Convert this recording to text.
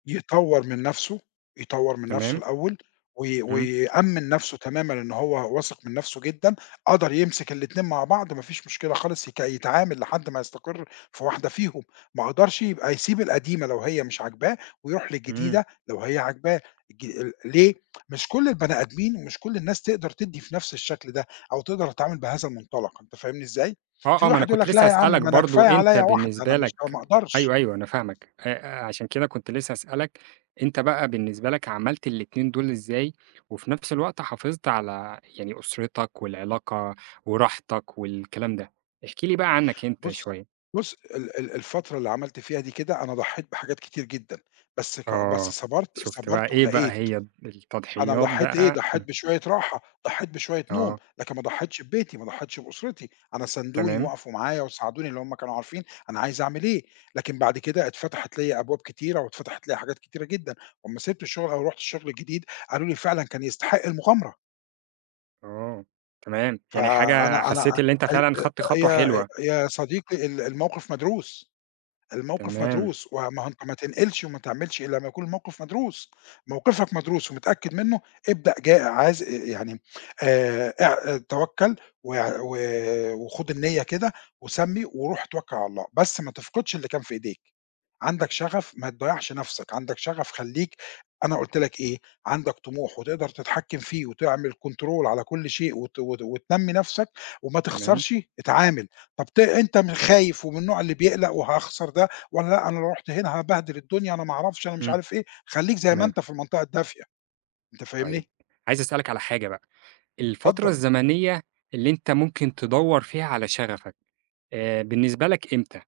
يطوّر من نَفْسه، يطوّر من نَفْسه تمام. الأول وي إمم. ويأمِّن نَفْسه تمامًا إنه هو واثق من نَفْسه جدًا، قدر يمسك الاتنين مع بعض ما فيش مشكلة خالص يك يتعامل لحد ما يستقر في واحدة فيهم، ما قدرش يبقى يسيب القديمة لو هي مش عاجباه ويروح إمم. للجديدة لو هي عاجباه ج ليه؟ مش كل البني آدمين مش كل الناس تقدر تدّي في نفس الشَكل ده أو تقدر تتعامل بهذا المُنطلق أنت فاهمني إزاي؟ آه، في آه. ما أنا واحد يقول كنت لك لسّه لأ يا عم هسألك ما أنا برضه، كفاية أنت عليّا واحدة أنا بالنسبة مش لك أو ما أقدرش. أيوه، أيوه، أنا فاهمَك. آآ عشان كده كنت لسّه هسألك أنت بقى بالنسبة لك عملت الاتنين دول إزاي وفي نفس الوقت حافظت على يعني أُسرتك والعلاقة وراحتك والكلام ده، احكِ لي بقى عنّك أنت بُص شوية؟ بُص، ال ال الفترة اللي عملت فيها دي كده، أنا ضحّيت بحاجات كتير جدًا، بس ك بس آه. صَبرت شُفت بقى، صَبرت إيه بقى ولقيت. هي أنا التضحيّات ضحّيت إيه، بقى؟ ضحّيت [unintelligible] بشوية راحة، ضحّيت بشوية نوم، آه. لكن ما ضحّيتش ببيتي، ما ضحّيتش بأُسرتي. أنا ساندوني، تمام. وقفوا معايا وساعدوني لإن هم كانوا عارفين أنا عايز أعمل إيه، لكن بعد كده اتفتحت ليّا أبواب كتيرة واتفتحت ليّا حاجات كتيرة جدًا وأمّا سِبت الشُغل أو رُحت الشُغل جديد، قالوا لي:" فعلًا، كان يستحق المُغامرة." آه. تمام. يعني حاجة فأنا أنا أ حسّيت اللي أنت ال فعلًا خدت خطوة يا آآ حلوة. يا صديقي ال الموقف مدروس، الموقف تمام. مدروس. و ما أهو أنت ما تنقلش وما تعملش إلّا ما يكون الموقف مدروس. موقفك مدروس ومتأكد منّه، ابدأ ج عايز آآ يعني آآ اع توكّل وع و وخُد النيّة كده وسمّي وروح اتوكّل على الله، بس ما تفقدش اللي كان في إيديك. عندك شَغَف ما تضيّعش نَفْسك، عندَك شَغَف خلّيك، أنا قُلت لك إيه، عندَك طموح وتقدر تتحكِّم فيه وتعمل كنترول على كل شيء وت وت وتنمّي نفسَك وما تمام. تخسرش اتعامل. طب ت أنت خايف ومن النوع اللي بيقلَق وهاخسر ده والّا لأ، أنا لو رُحت هنا هابهدل الدُنيا أنا ما أعرفش أنا مش إمم. عارف إيه، خلَيك زي ما تمام. أنت في المنطقة الدافية أنت طيب فاهمني؟ عايز أسألك على حاجة بقى، الفترة اتفضّل. الزمنية اللي أنت ممكن تدوّر فيها على شَغَفك، آآ بالنسبة لك إمتى؟